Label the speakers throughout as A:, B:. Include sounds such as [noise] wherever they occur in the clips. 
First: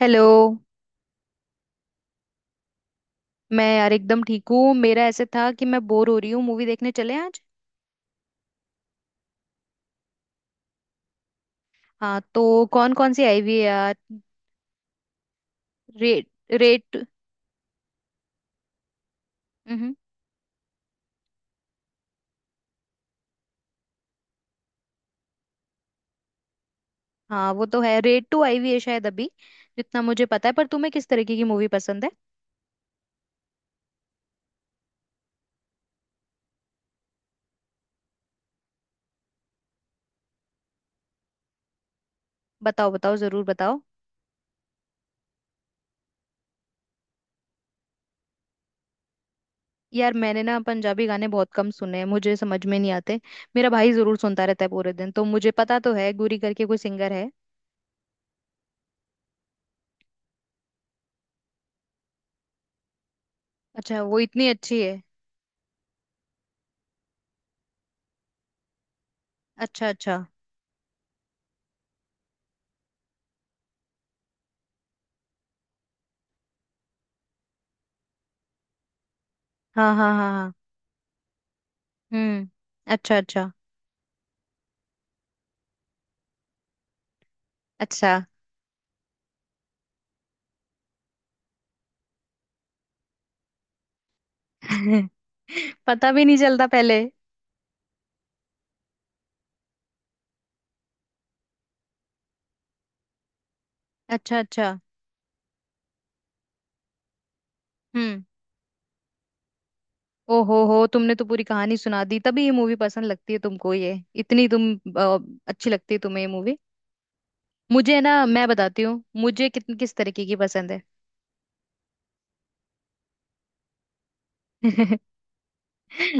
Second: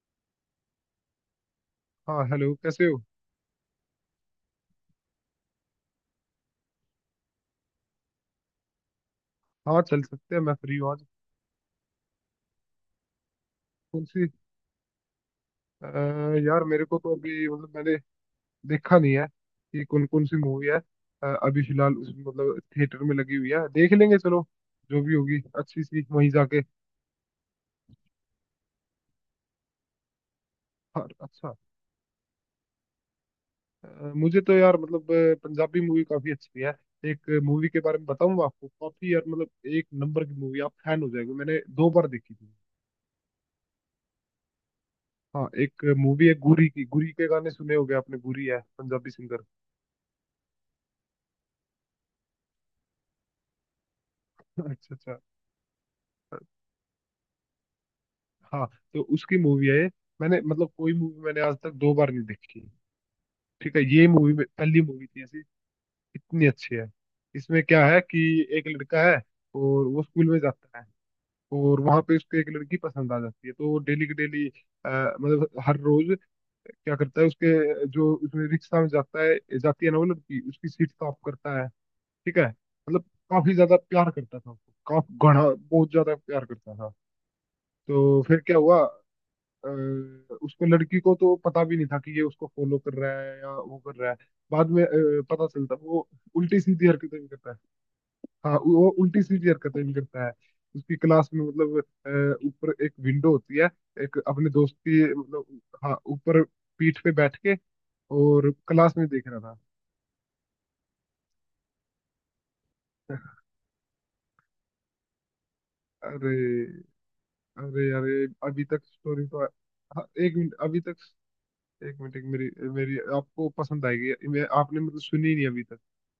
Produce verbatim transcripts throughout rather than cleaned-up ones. A: Hello.
B: हाँ, hello, कैसे हो?
A: मैं यार एकदम ठीक हूँ। मेरा ऐसे था कि मैं बोर हो रही हूँ, मूवी देखने चले आज।
B: हाँ, चल सकते हैं, मैं फ्री हूँ आज।
A: हाँ तो कौन कौन सी आई हुई है यार?
B: कौन सी? अ,
A: रेट।
B: यार, मेरे को
A: रेट।
B: तो अभी मतलब मैंने देखा नहीं है कि
A: हम्म।
B: कौन कौन सी मूवी है। अ, अभी फिलहाल उस मतलब थिएटर में लगी हुई है, देख लेंगे चलो। जो भी होगी अच्छी सी, वहीं जाके।
A: हाँ वो तो है, रेट टू आई हुई है शायद अभी जितना मुझे पता है। पर तुम्हें किस
B: और
A: तरीके की
B: अच्छा।
A: मूवी पसंद है?
B: अ, मुझे तो यार मतलब अ, पंजाबी मूवी काफी अच्छी है। एक मूवी के बारे में बताऊंगा आपको, काफी यार मतलब, एक नंबर की मूवी, आप फैन हो जाएंगे। मैंने दो बार देखी थी।
A: बताओ बताओ जरूर बताओ।
B: हाँ, एक मूवी है गुरी की। गुरी के गाने सुने होंगे आपने। गुरी है पंजाबी सिंगर।
A: यार मैंने ना पंजाबी गाने बहुत कम सुने हैं, मुझे समझ में नहीं आते। मेरा भाई जरूर सुनता
B: [laughs]
A: रहता है पूरे
B: अच्छा,
A: दिन,
B: अच्छा।
A: तो मुझे पता तो है गुरी करके कोई सिंगर है।
B: हाँ, तो उसकी मूवी है ये। मैंने मतलब कोई मूवी मैंने आज तक दो बार नहीं देखी। ठीक है,
A: अच्छा,
B: ये
A: वो
B: मूवी में-
A: इतनी अच्छी
B: पहली
A: है?
B: मूवी थी ऐसी। इतनी अच्छी है। इसमें क्या है कि एक लड़का है और
A: अच्छा
B: वो
A: अच्छा।
B: स्कूल में जाता है। और वहां पे उसको एक लड़की पसंद आ जाती है, तो वो डेली की डेली, अ, मतलब हर रोज, क्या करता है, उसके जो उसमें रिक्शा में जाता है, जाती है
A: हाँ
B: ना वो
A: हाँ हाँ
B: लड़की,
A: हाँ।
B: उसकी सीट साफ करता है। ठीक है,
A: हम्म।
B: मतलब
A: अच्छा अच्छा।
B: काफी ज्यादा प्यार करता था उसको, काफी घना, बहुत ज्यादा प्यार करता था।
A: अच्छा।
B: तो फिर क्या हुआ? अ, उसको, लड़की को तो पता भी नहीं था कि ये उसको फॉलो कर रहा है या वो कर रहा है। बाद में अ,
A: [laughs]
B: पता चलता। वो
A: पता भी नहीं
B: उल्टी
A: चलता
B: सीधी
A: पहले।
B: हरकतें भी करता है। हाँ, वो उल्टी सीधी हरकतें भी करता है। उसकी क्लास में मतलब, अ, ऊपर एक विंडो होती है। एक
A: अच्छा
B: अपने
A: अच्छा।
B: दोस्त की मतलब, हाँ, ऊपर पीठ पे बैठ के
A: हम्म।
B: और क्लास में देख रहा था।
A: ओ हो हो तुमने तो पूरी कहानी सुना दी। तभी ये मूवी पसंद लगती है तुमको ये। इतनी तुम अ, अच्छी लगती है तुम्हें ये
B: अरे,
A: मूवी?
B: अरे,
A: मुझे ना,
B: अरे,
A: मैं
B: अभी
A: बताती
B: तक
A: हूँ
B: स्टोरी तो,
A: मुझे कितन किस
B: हाँ,
A: तरीके की
B: एक मिनट,
A: पसंद
B: अभी
A: है।
B: तक एक मिनट, एक मेरी मेरी आपको पसंद आएगी, मैं आपने मतलब
A: [laughs]
B: सुनी नहीं अभी तक।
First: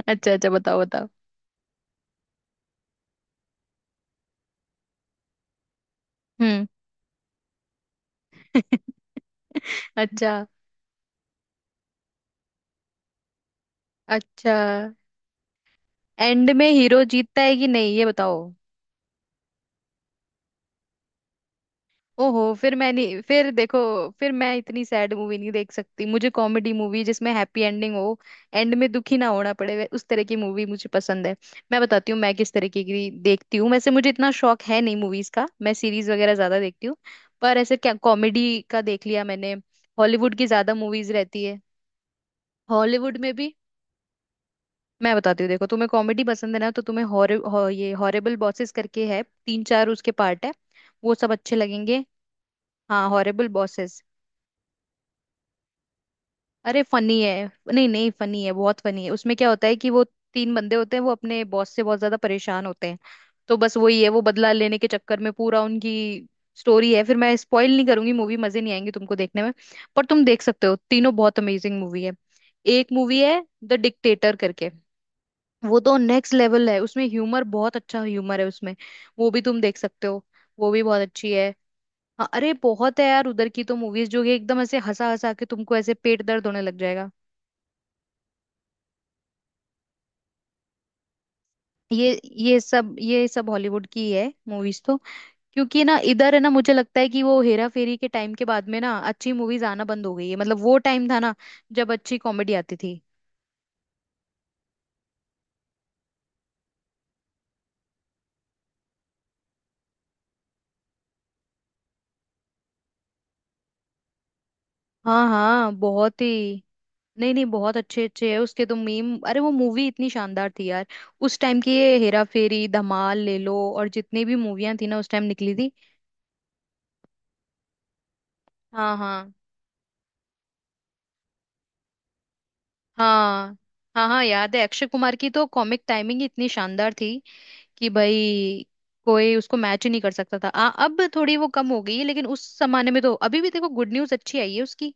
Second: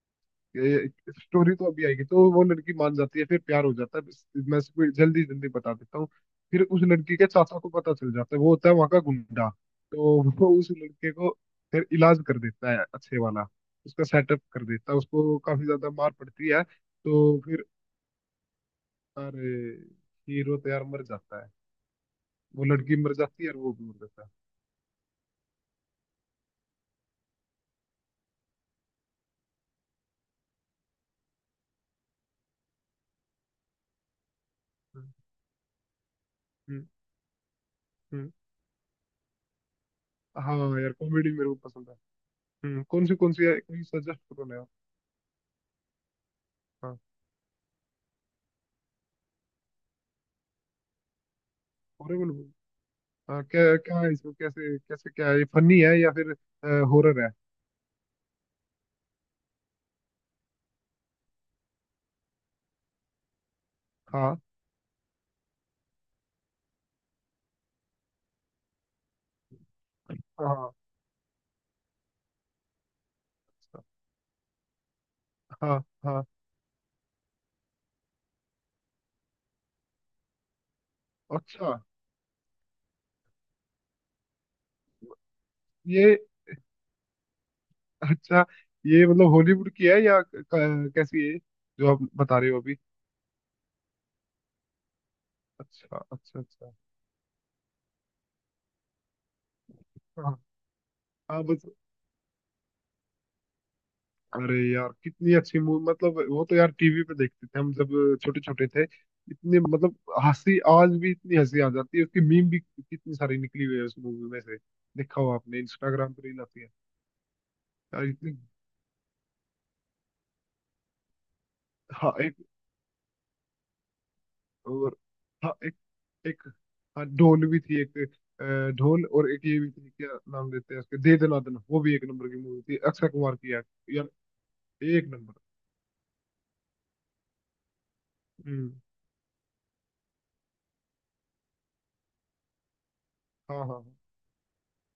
A: अच्छा अच्छा बताओ बताओ।
B: स्टोरी तो अभी आएगी। तो वो लड़की मान जाती है, फिर प्यार हो जाता है। बस मैं इसको जल्दी जल्दी बता देता हूँ। फिर
A: हम्म।
B: उस लड़की के चाचा को पता चल जाता है, वो होता है वहां का
A: [laughs]
B: गुंडा। तो
A: अच्छा
B: वो उस लड़के को फिर इलाज कर देता है, अच्छे वाला उसका सेटअप
A: अच्छा।
B: कर देता है, उसको काफी ज्यादा मार पड़ती
A: एंड
B: है,
A: में हीरो
B: तो
A: जीतता है
B: फिर
A: कि नहीं, ये बताओ।
B: अरे, हीरो तो यार मर जाता है।
A: ओहो,
B: वो
A: फिर मैं
B: लड़की मर
A: नहीं,
B: जाती
A: फिर
B: है और वो
A: देखो।
B: भी मर जाता है।
A: फिर मैं इतनी सैड मूवी नहीं देख सकती। मुझे कॉमेडी मूवी जिसमें हैप्पी एंडिंग हो, एंड में दुखी ना होना पड़े, वे- उस तरह की मूवी मुझे पसंद है। मैं बताती हूँ मैं किस तरीके की देखती हूँ। वैसे मुझे इतना शौक है नहीं
B: हम्म,
A: मूवीज का, मैं सीरीज वगैरह ज्यादा
B: हम्म,
A: देखती हूँ। पर ऐसे क्या
B: हम्म।
A: कॉमेडी का देख लिया मैंने। हॉलीवुड की
B: हाँ,
A: ज्यादा
B: यार,
A: मूवीज
B: कॉमेडी
A: रहती
B: मेरे को
A: है।
B: पसंद है। हम्म, कौन सी
A: हॉलीवुड में
B: कौन सी
A: भी
B: है, कोई सजेस्ट करो ना यार।
A: मैं बताती हूँ, देखो तुम्हें कॉमेडी पसंद है ना, तो
B: हाँ,
A: तुम्हें हॉर हॉ- ये हॉरेबल बॉसेस करके है, तीन चार उसके पार्ट है। वो सब अच्छे लगेंगे।
B: हॉरर।
A: हाँ
B: हाँ,
A: हॉरेबल
B: क्या क्या
A: बॉसेस।
B: है इसमें, कैसे कैसे क्या है, ये फनी है या फिर
A: अरे फनी
B: हॉरर है?
A: है। नहीं नहीं, फनी है, बहुत फनी है। उसमें क्या होता है कि वो तीन बंदे होते हैं, वो अपने बॉस से बहुत ज्यादा परेशान होते हैं, तो बस वही है, वो
B: हाँ
A: बदला लेने के चक्कर में पूरा उनकी स्टोरी है। फिर मैं स्पॉइल नहीं करूंगी, मूवी मजे नहीं आएंगे तुमको देखने में। पर तुम देख सकते
B: हाँ,
A: हो, तीनों बहुत अमेजिंग मूवी है। एक मूवी है द
B: अच्छा,
A: डिक्टेटर करके, वो
B: हाँ
A: तो
B: हाँ,
A: नेक्स्ट लेवल है। उसमें ह्यूमर, बहुत अच्छा ह्यूमर है उसमें। वो भी तुम देख सकते हो, वो भी बहुत अच्छी है।
B: अच्छा,
A: हाँ, अरे बहुत है यार उधर की तो मूवीज, जो कि एकदम ऐसे हंसा हंसा के तुमको ऐसे
B: ये
A: पेट दर्द होने लग जाएगा।
B: अच्छा, ये मतलब हॉलीवुड की है या क- क- कैसी है जो
A: ये
B: आप बता रहे
A: ये
B: हो अभी?
A: सब, ये सब हॉलीवुड की ही है मूवीज तो। क्योंकि ना
B: अच्छा,
A: इधर है
B: अच्छा,
A: ना, मुझे
B: अच्छा।
A: लगता है कि वो हेरा फेरी के टाइम के बाद में ना अच्छी मूवीज आना बंद हो गई है।
B: हाँ
A: मतलब वो टाइम था ना
B: हाँ, बस।
A: जब अच्छी कॉमेडी आती थी।
B: अरे यार, कितनी अच्छी मूवी मतलब, वो तो यार टीवी पे देखते थे हम, जब छोटे छोटे थे, इतने मतलब हंसी, आज भी इतनी हंसी आ जाती है। उसकी मीम भी कितनी सारी निकली हुई है उस मूवी में से। देखा
A: हाँ
B: हो आपने,
A: हाँ
B: इंस्टाग्राम
A: बहुत ही।
B: पे रील आती है।
A: नहीं नहीं, बहुत अच्छे
B: यार,
A: अच्छे
B: इतनी।
A: है उसके तो मीम। अरे वो मूवी इतनी शानदार थी यार, उस टाइम की। ये
B: हाँ,
A: हेरा फेरी, धमाल ले लो, और जितनी भी मूवियां थी
B: और
A: ना उस टाइम
B: हाँ,
A: निकली थी।
B: एक, एक, हाँ, ढोल भी थी एक। अ,
A: हाँ
B: ढोल, और
A: हाँ
B: एक ये भी थी, क्या नाम देते हैं उसके, दे दना दना वो भी एक नंबर की मूवी थी अक्षय कुमार की
A: हाँ
B: यार।
A: हाँ। हाँ
B: यार,
A: याद है, अक्षय
B: एक
A: कुमार की
B: नंबर।
A: तो कॉमिक टाइमिंग इतनी शानदार थी कि भाई
B: हम्म।
A: कोई उसको मैच ही नहीं कर सकता था। आ, अब थोड़ी वो कम हो गई है लेकिन उस जमाने में तो। अभी भी
B: हाँ हाँ
A: देखो
B: हाँ।
A: गुड न्यूज अच्छी आई है उसकी,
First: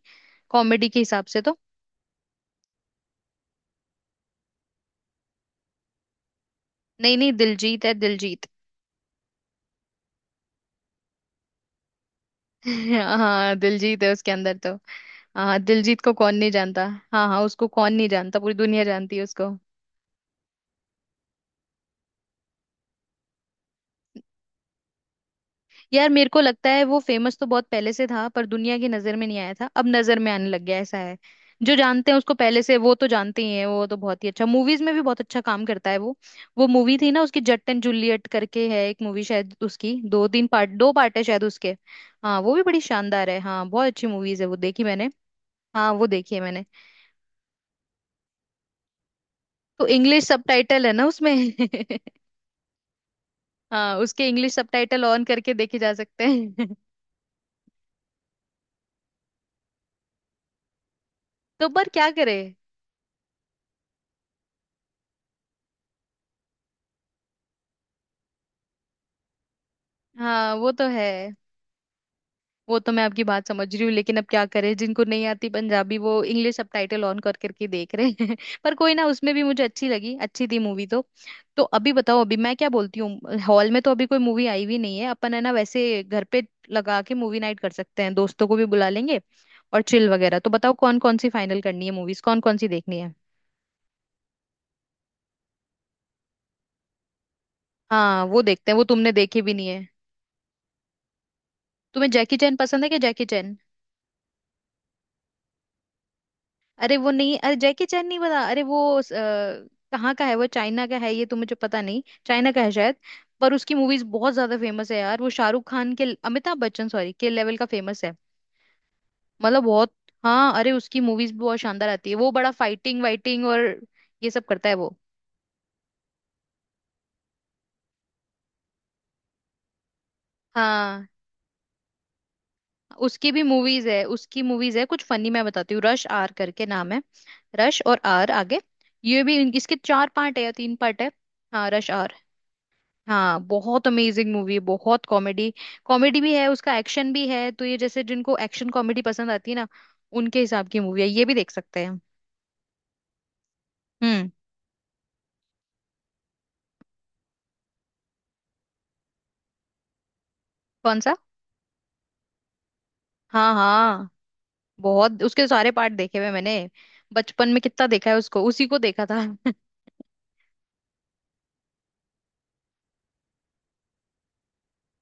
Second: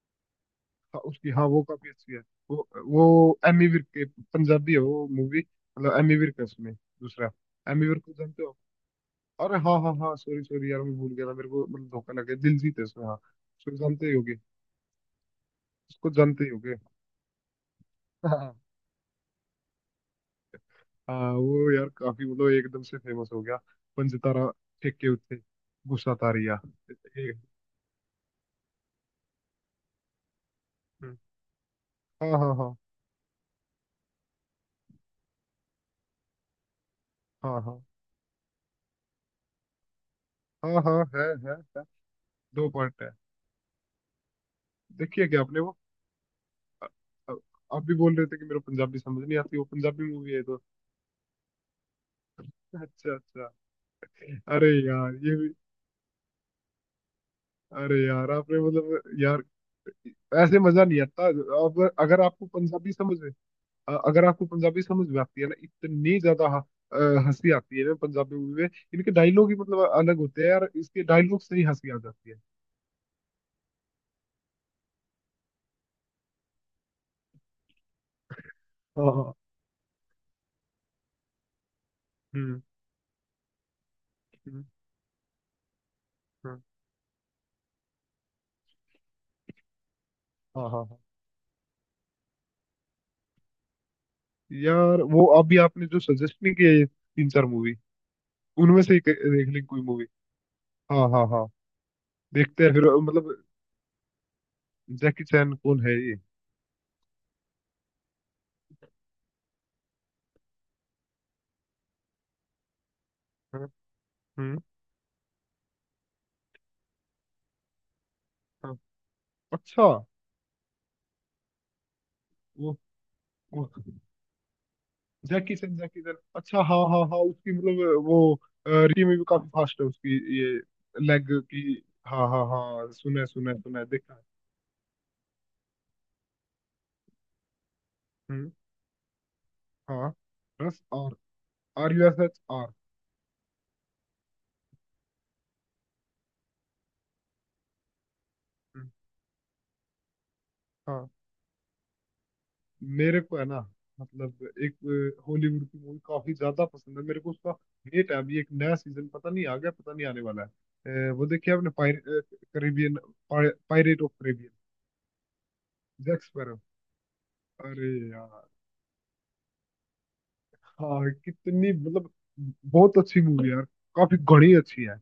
A: कॉमेडी के
B: हाँ,
A: हिसाब
B: उसकी,
A: से
B: हाँ,
A: तो।
B: वो काफी अच्छी है। वो वो एमी विर्क के, पंजाबी है वो मूवी, मतलब एमी विर्क है उसमें
A: नहीं
B: दूसरा।
A: नहीं दिलजीत
B: एमी
A: है,
B: विर्क को जानते
A: दिलजीत।
B: हो? अरे, हाँ हाँ हाँ, सॉरी सॉरी यार, मैं भूल गया था, मेरे को मतलब धोखा लग गया। दिलजीत है उसमें, हाँ,
A: [laughs] हाँ
B: उसको
A: दिलजीत
B: जानते
A: है
B: ही
A: उसके
B: होगे।
A: अंदर तो। हाँ दिलजीत
B: उसको
A: को कौन
B: जानते ही
A: नहीं
B: होगे।
A: जानता। हाँ हाँ उसको कौन नहीं जानता, पूरी
B: [laughs]
A: दुनिया जानती है उसको।
B: हाँ, वो यार काफी मतलब एकदम से फेमस हो गया। पंजतारा, फेंक के उत्ते,
A: यार
B: गुस्सा
A: मेरे को
B: तारिया।
A: लगता है वो फेमस
B: एक-
A: तो बहुत पहले से था, पर दुनिया की नजर में नहीं आया था, अब नजर में आने लग गया, ऐसा है।
B: हम्म,
A: जो जानते हैं
B: हाँ
A: उसको
B: हाँ
A: पहले से
B: हाँ
A: वो तो जानते ही हैं, वो तो बहुत ही अच्छा, मूवीज में भी बहुत अच्छा काम करता है वो। वो मूवी थी ना उसकी, जट एंड
B: हाँ
A: जूलियट करके है एक मूवी, शायद उसकी दो तीन पार्ट,
B: हाँ, हाँ
A: दो
B: हाँ,
A: पार्ट है
B: है
A: शायद
B: है
A: उसके।
B: है।
A: हाँ वो भी
B: दो
A: बड़ी
B: पार्ट है।
A: शानदार है। हाँ बहुत अच्छी मूवीज है, वो देखी मैंने।
B: देखिए क्या आपने वो
A: हाँ वो देखी है मैंने।
B: अ- अ- आप भी बोल रहे थे कि मेरा पंजाबी समझ नहीं आती, वो
A: तो
B: पंजाबी
A: इंग्लिश
B: मूवी है तो।
A: सबटाइटल है ना उसमें।
B: अच्छा, अच्छा।
A: [laughs] हाँ उसके इंग्लिश
B: अरे
A: सबटाइटल
B: यार,
A: ऑन
B: ये भी,
A: करके देखे जा सकते हैं। [laughs]
B: अरे यार, आपने मतलब यार, ऐसे मजा नहीं आता।
A: तो
B: अब
A: पर क्या
B: अगर
A: करे।
B: आपको पंजाबी समझ, अ- अगर आपको पंजाबी समझ में आती है ना, इतनी ज्यादा ह- अ, हंसी आती है ना पंजाबी मूवी में। इनके डायलॉग ही मतलब अलग होते हैं
A: हाँ
B: यार,
A: वो तो
B: इसके
A: है।
B: डायलॉग से ही हंसी आ जाती है।
A: वो तो मैं आपकी बात समझ रही हूँ, लेकिन अब क्या करें, जिनको नहीं आती पंजाबी वो इंग्लिश सबटाइटल ऑन कर करके देख रहे हैं। [laughs] पर कोई ना,
B: हाँ
A: उसमें
B: हाँ।
A: भी मुझे अच्छी लगी, अच्छी थी मूवी तो। तो अभी बताओ, अभी मैं
B: हम्म,
A: क्या बोलती हूँ, हॉल में तो अभी कोई मूवी
B: हम्म,
A: आई भी नहीं है। अपन है ना, वैसे घर पे
B: हाँ।
A: लगा के मूवी नाइट कर सकते हैं, दोस्तों को भी बुला लेंगे और चिल वगैरह। तो
B: हाँ
A: बताओ
B: हाँ
A: कौन
B: हाँ।
A: कौन सी फाइनल करनी है, मूवीज कौन कौन सी देखनी है।
B: यार, वो अभी आपने जो सजेस्ट नहीं किया, ये तीन चार मूवी,
A: हाँ वो देखते हैं,
B: उनमें
A: वो
B: से एक
A: तुमने देखी
B: देख
A: भी
B: लें
A: नहीं
B: कोई
A: है।
B: मूवी। हाँ हाँ हाँ।
A: तुम्हें जैकी चैन
B: देखते हैं
A: पसंद है
B: फिर
A: क्या, जैकी?
B: मतलब, जैकी चैन कौन है ये?
A: अरे वो नहीं, अरे जैकी चैन नहीं पता? अरे वो अ, कहाँ का है वो, चाइना का है ये तो, मुझे पता नहीं, चाइना का है शायद। पर
B: हाँ,
A: उसकी मूवीज बहुत ज्यादा
B: हम्म,
A: फेमस है यार, वो शाहरुख खान के, अमिताभ बच्चन सॉरी के लेवल का फेमस है।
B: हाँ।
A: मतलब
B: अच्छा,
A: बहुत। हाँ अरे उसकी मूवीज भी बहुत शानदार आती है। वो बड़ा फाइटिंग वाइटिंग और
B: वो
A: ये सब करता है वो।
B: जैकी सन, जैकी सन, अच्छा, हाँ हाँ हाँ, उसकी मतलब वो रियली में भी काफी फास्ट है, उसकी ये
A: हाँ
B: लेग की। हाँ हाँ हाँ, सुना है,
A: उसकी भी
B: सुना है, सुना
A: मूवीज
B: है,
A: है,
B: देखा है।
A: उसकी मूवीज है कुछ फनी। मैं बताती हूँ, रश आर करके नाम है, रश, और आर
B: हम्म।
A: आगे। ये भी इन- इसके चार
B: हाँ,
A: पार्ट है या तीन
B: प्लस
A: पार्ट है।
B: आर।
A: हाँ rush
B: hour U
A: R.
B: S H R.
A: हाँ बहुत अमेजिंग मूवी है, बहुत कॉमेडी। कॉमेडी भी है उसका, एक्शन भी है, तो ये जैसे जिनको एक्शन कॉमेडी पसंद आती है ना, उनके हिसाब की मूवी है,
B: हाँ,
A: ये भी देख सकते हैं हम।
B: मेरे को है ना,
A: हम्म
B: मतलब एक हॉलीवुड की मूवी काफी ज्यादा पसंद है मेरे को, उसका वेट है अभी, एक नया सीजन पता नहीं आ गया, पता नहीं आने वाला
A: कौन
B: है। अ,
A: सा।
B: वो देखिए आपने, पाइरेट करेबियन,
A: हाँ
B: पाइरेट
A: हाँ
B: ऑफ करेबियन,
A: बहुत उसके सारे पार्ट देखे
B: जैक
A: हुए मैंने।
B: स्पैरो।
A: बचपन में कितना
B: अरे
A: देखा है उसको,
B: यार,
A: उसी को देखा था। [laughs]
B: हाँ, कितनी मतलब बहुत अच्छी मूवी यार, काफी घनी अच्छी है।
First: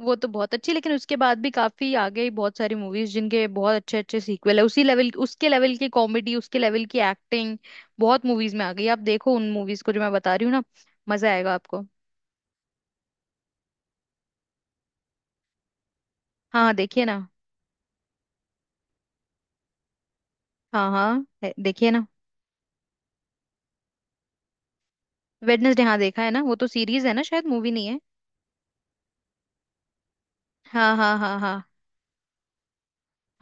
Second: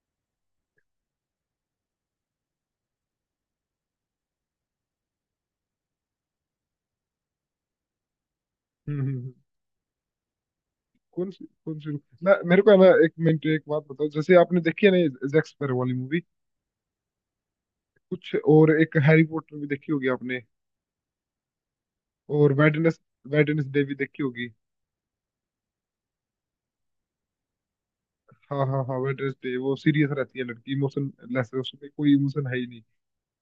A: वो तो बहुत अच्छी, लेकिन उसके बाद भी काफी आ गई बहुत सारी मूवीज जिनके बहुत अच्छे अच्छे सीक्वल है, उसी लेवल, उसके लेवल की कॉमेडी, उसके लेवल की एक्टिंग बहुत मूवीज में आ गई। आप
B: हम्म, हम्म, हम्म।
A: देखो उन मूवीज को जो मैं बता रही हूँ ना,
B: कौन
A: मजा
B: सी
A: आएगा
B: कौन
A: आपको।
B: सी? ना, मेरे को है ना, एक मिनट, एक बात बताओ, जैसे आपने देखी है ना ये जैक स्पैरो वाली मूवी,
A: हाँ हाँ, देखिए ना।
B: कुछ और, एक हैरी पॉटर भी देखी होगी आपने,
A: हाँ हाँ है- देखिए ना।
B: और वेडनेस वेडनेसडे भी देखी होगी।
A: वेडनेसडे हाँ देखा है ना, वो तो सीरीज है ना शायद, मूवी नहीं है।
B: हाँ हाँ हाँ, वेडनेसडे, वो सीरियस रहती है लड़की,
A: हाँ
B: इमोशन
A: हाँ हाँ
B: लेस
A: हाँ।
B: है, उसमें कोई इमोशन है ही नहीं।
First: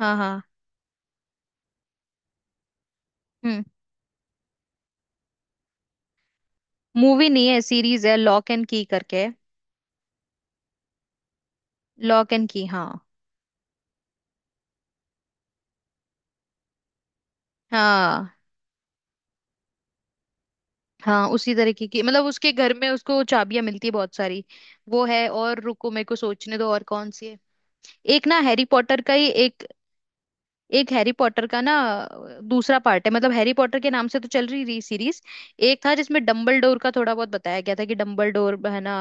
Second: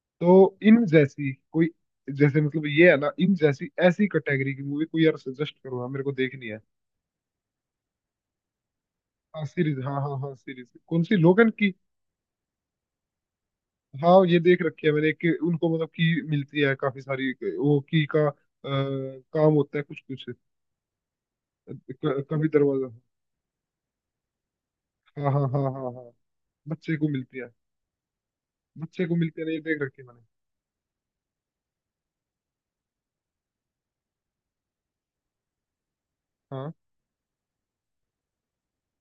A: हाँ हाँ।
B: तो इन जैसी कोई, जैसे मतलब ये है ना, इन
A: हम्म।
B: जैसी ऐसी कैटेगरी की मूवी कोई यार सजेस्ट करो, हाँ मेरे को देखनी है।
A: मूवी नहीं है, सीरीज है, लॉक एंड की करके।
B: हाँ, सीरीज, हाँ हाँ हाँ, सीरीज कौन सी, लोगन की?
A: लॉक एंड की हाँ।
B: हाँ, ये देख रखी है मैंने, कि उनको मतलब की मिलती है काफी सारी। वो की का अ,
A: हाँ
B: काम होता है कुछ कुछ।
A: हाँ उसी तरीके की, मतलब
B: क- कभी
A: उसके घर में
B: दरवाजा।
A: उसको चाबियां मिलती है बहुत सारी, वो है।
B: हाँ हाँ
A: और
B: हाँ
A: रुको
B: हाँ
A: मेरे
B: हाँ,
A: को सोचने दो और
B: बच्चे को
A: कौन सी है।
B: मिलती है।
A: एक ना हैरी पॉटर
B: बच्चे
A: का
B: को
A: ही,
B: मिलती है ना, ये
A: एक,
B: देख रखी है मैंने।
A: एक हैरी पॉटर का ना, दूसरा पार्ट है। मतलब हैरी पॉटर के नाम से तो चल रही रही सीरीज। एक था जिसमें डम्बल
B: हाँ
A: डोर का थोड़ा बहुत बताया गया था, कि डम्बल डोर है ना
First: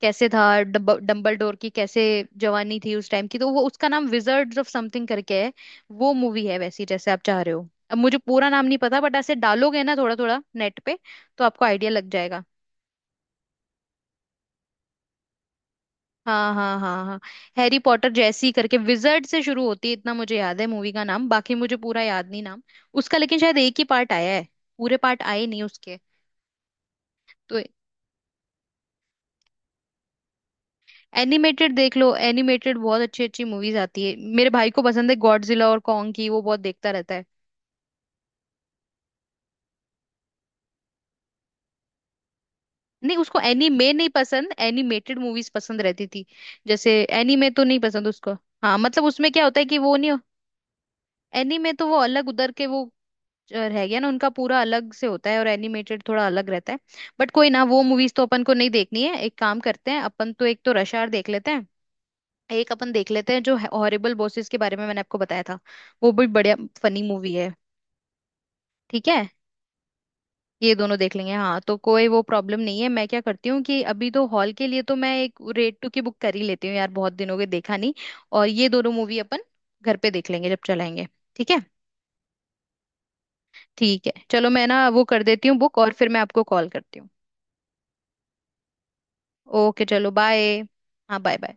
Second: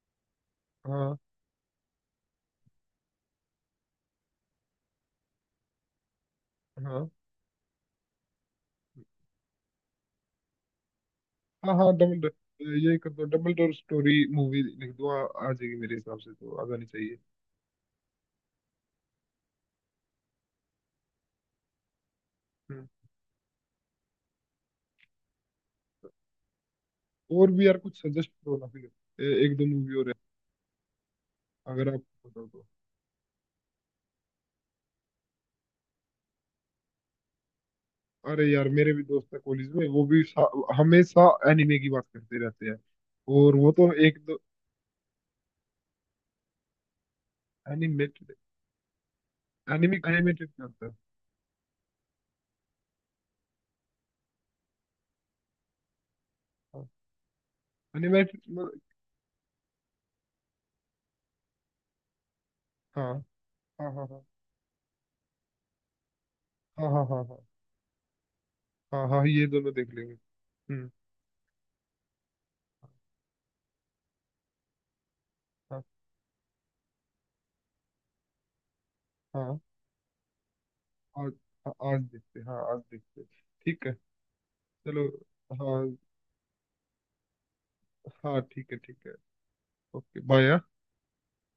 A: कैसे था,
B: हाँ
A: डम्बल डोर की कैसे जवानी थी उस टाइम की, तो वो उसका नाम विजर्ड्स ऑफ समथिंग करके है। वो मूवी है वैसी जैसे
B: हाँ
A: आप चाह रहे हो, अब मुझे पूरा नाम नहीं पता, बट ऐसे डालोगे ना थोड़ा थोड़ा नेट पे तो आपको
B: हाँ
A: आइडिया
B: हाँ,
A: लग
B: डबल डो-
A: जाएगा।
B: ये कर दो, डबल डोर स्टोरी मूवी लिख दो, आ, आ जाएगी, मेरे हिसाब से
A: हाँ
B: तो आ
A: हाँ
B: जानी
A: हाँ हाँ।
B: चाहिए।
A: हैरी पॉटर जैसी करके, विजर्ड से शुरू होती है, इतना मुझे याद है मूवी का नाम, बाकी मुझे पूरा याद नहीं नाम
B: हम्म।
A: उसका, लेकिन शायद एक ही पार्ट आया है, पूरे पार्ट आए नहीं उसके।
B: और
A: तो
B: भी यार कुछ सजेस्ट करो ना फिर, ए- एक दो मूवी और है,
A: एनिमेटेड
B: अगर
A: देख
B: आप
A: लो,
B: बताओ तो।
A: एनिमेटेड बहुत अच्छी अच्छी मूवीज आती है, मेरे भाई को पसंद है गॉडजिला और कॉन्ग की, वो बहुत देखता रहता है।
B: अरे यार, मेरे भी दोस्त है कॉलेज में, वो भी सा- हमेशा एनिमे की बात करते रहते हैं।
A: नहीं उसको
B: और वो
A: एनीमे
B: तो
A: नहीं
B: एक दो
A: पसंद, एनिमेटेड मूवीज पसंद रहती थी जैसे। एनीमे तो नहीं पसंद
B: एनिमेटेड,
A: उसको। हाँ मतलब उसमें क्या होता है कि वो
B: एनिमे
A: नहीं,
B: एनिमेटेड करता है।
A: एनीमे तो वो अलग, उधर के वो रह गया ना उनका पूरा अलग से होता है, और एनिमेटेड थोड़ा अलग रहता है।
B: हाँ,
A: बट कोई ना, वो मूवीज तो अपन को
B: एनिमेटेड।
A: नहीं देखनी है। एक काम करते हैं, अपन तो एक तो रश आवर देख लेते हैं, एक अपन देख
B: हाँ
A: लेते हैं जो
B: हाँ हाँ
A: हॉरिबल
B: हाँ
A: बॉसेस के बारे में मैंने आपको बताया था, वो भी बढ़िया
B: हाँ
A: फनी
B: हाँ हाँ
A: मूवी है।
B: हाँ
A: ठीक है
B: हाँ हाँ ये दोनों देख लेंगे,
A: ये
B: हम्म।
A: दोनों देख लेंगे। हाँ तो कोई वो प्रॉब्लम नहीं है। मैं क्या करती हूँ कि अभी तो हॉल के लिए तो मैं एक रेड
B: हाँ।
A: टू की बुक कर ही लेती हूँ यार, बहुत दिन हो गए देखा नहीं। और ये दोनों मूवी अपन
B: हाँ,
A: घर पे देख लेंगे जब चलाएंगे।
B: आज।
A: ठीक है।
B: हाँ, आज देखते हैं, हाँ आज देखते हैं। ठीक है,
A: ठीक है चलो, मैं ना वो
B: चलो।
A: कर देती हूँ
B: हाँ।
A: बुक, और फिर मैं आपको कॉल करती हूँ।
B: हाँ, ठीक है, ठीक है।
A: ओके चलो
B: ओके,
A: बाय।
B: बाय।
A: हाँ बाय बाय।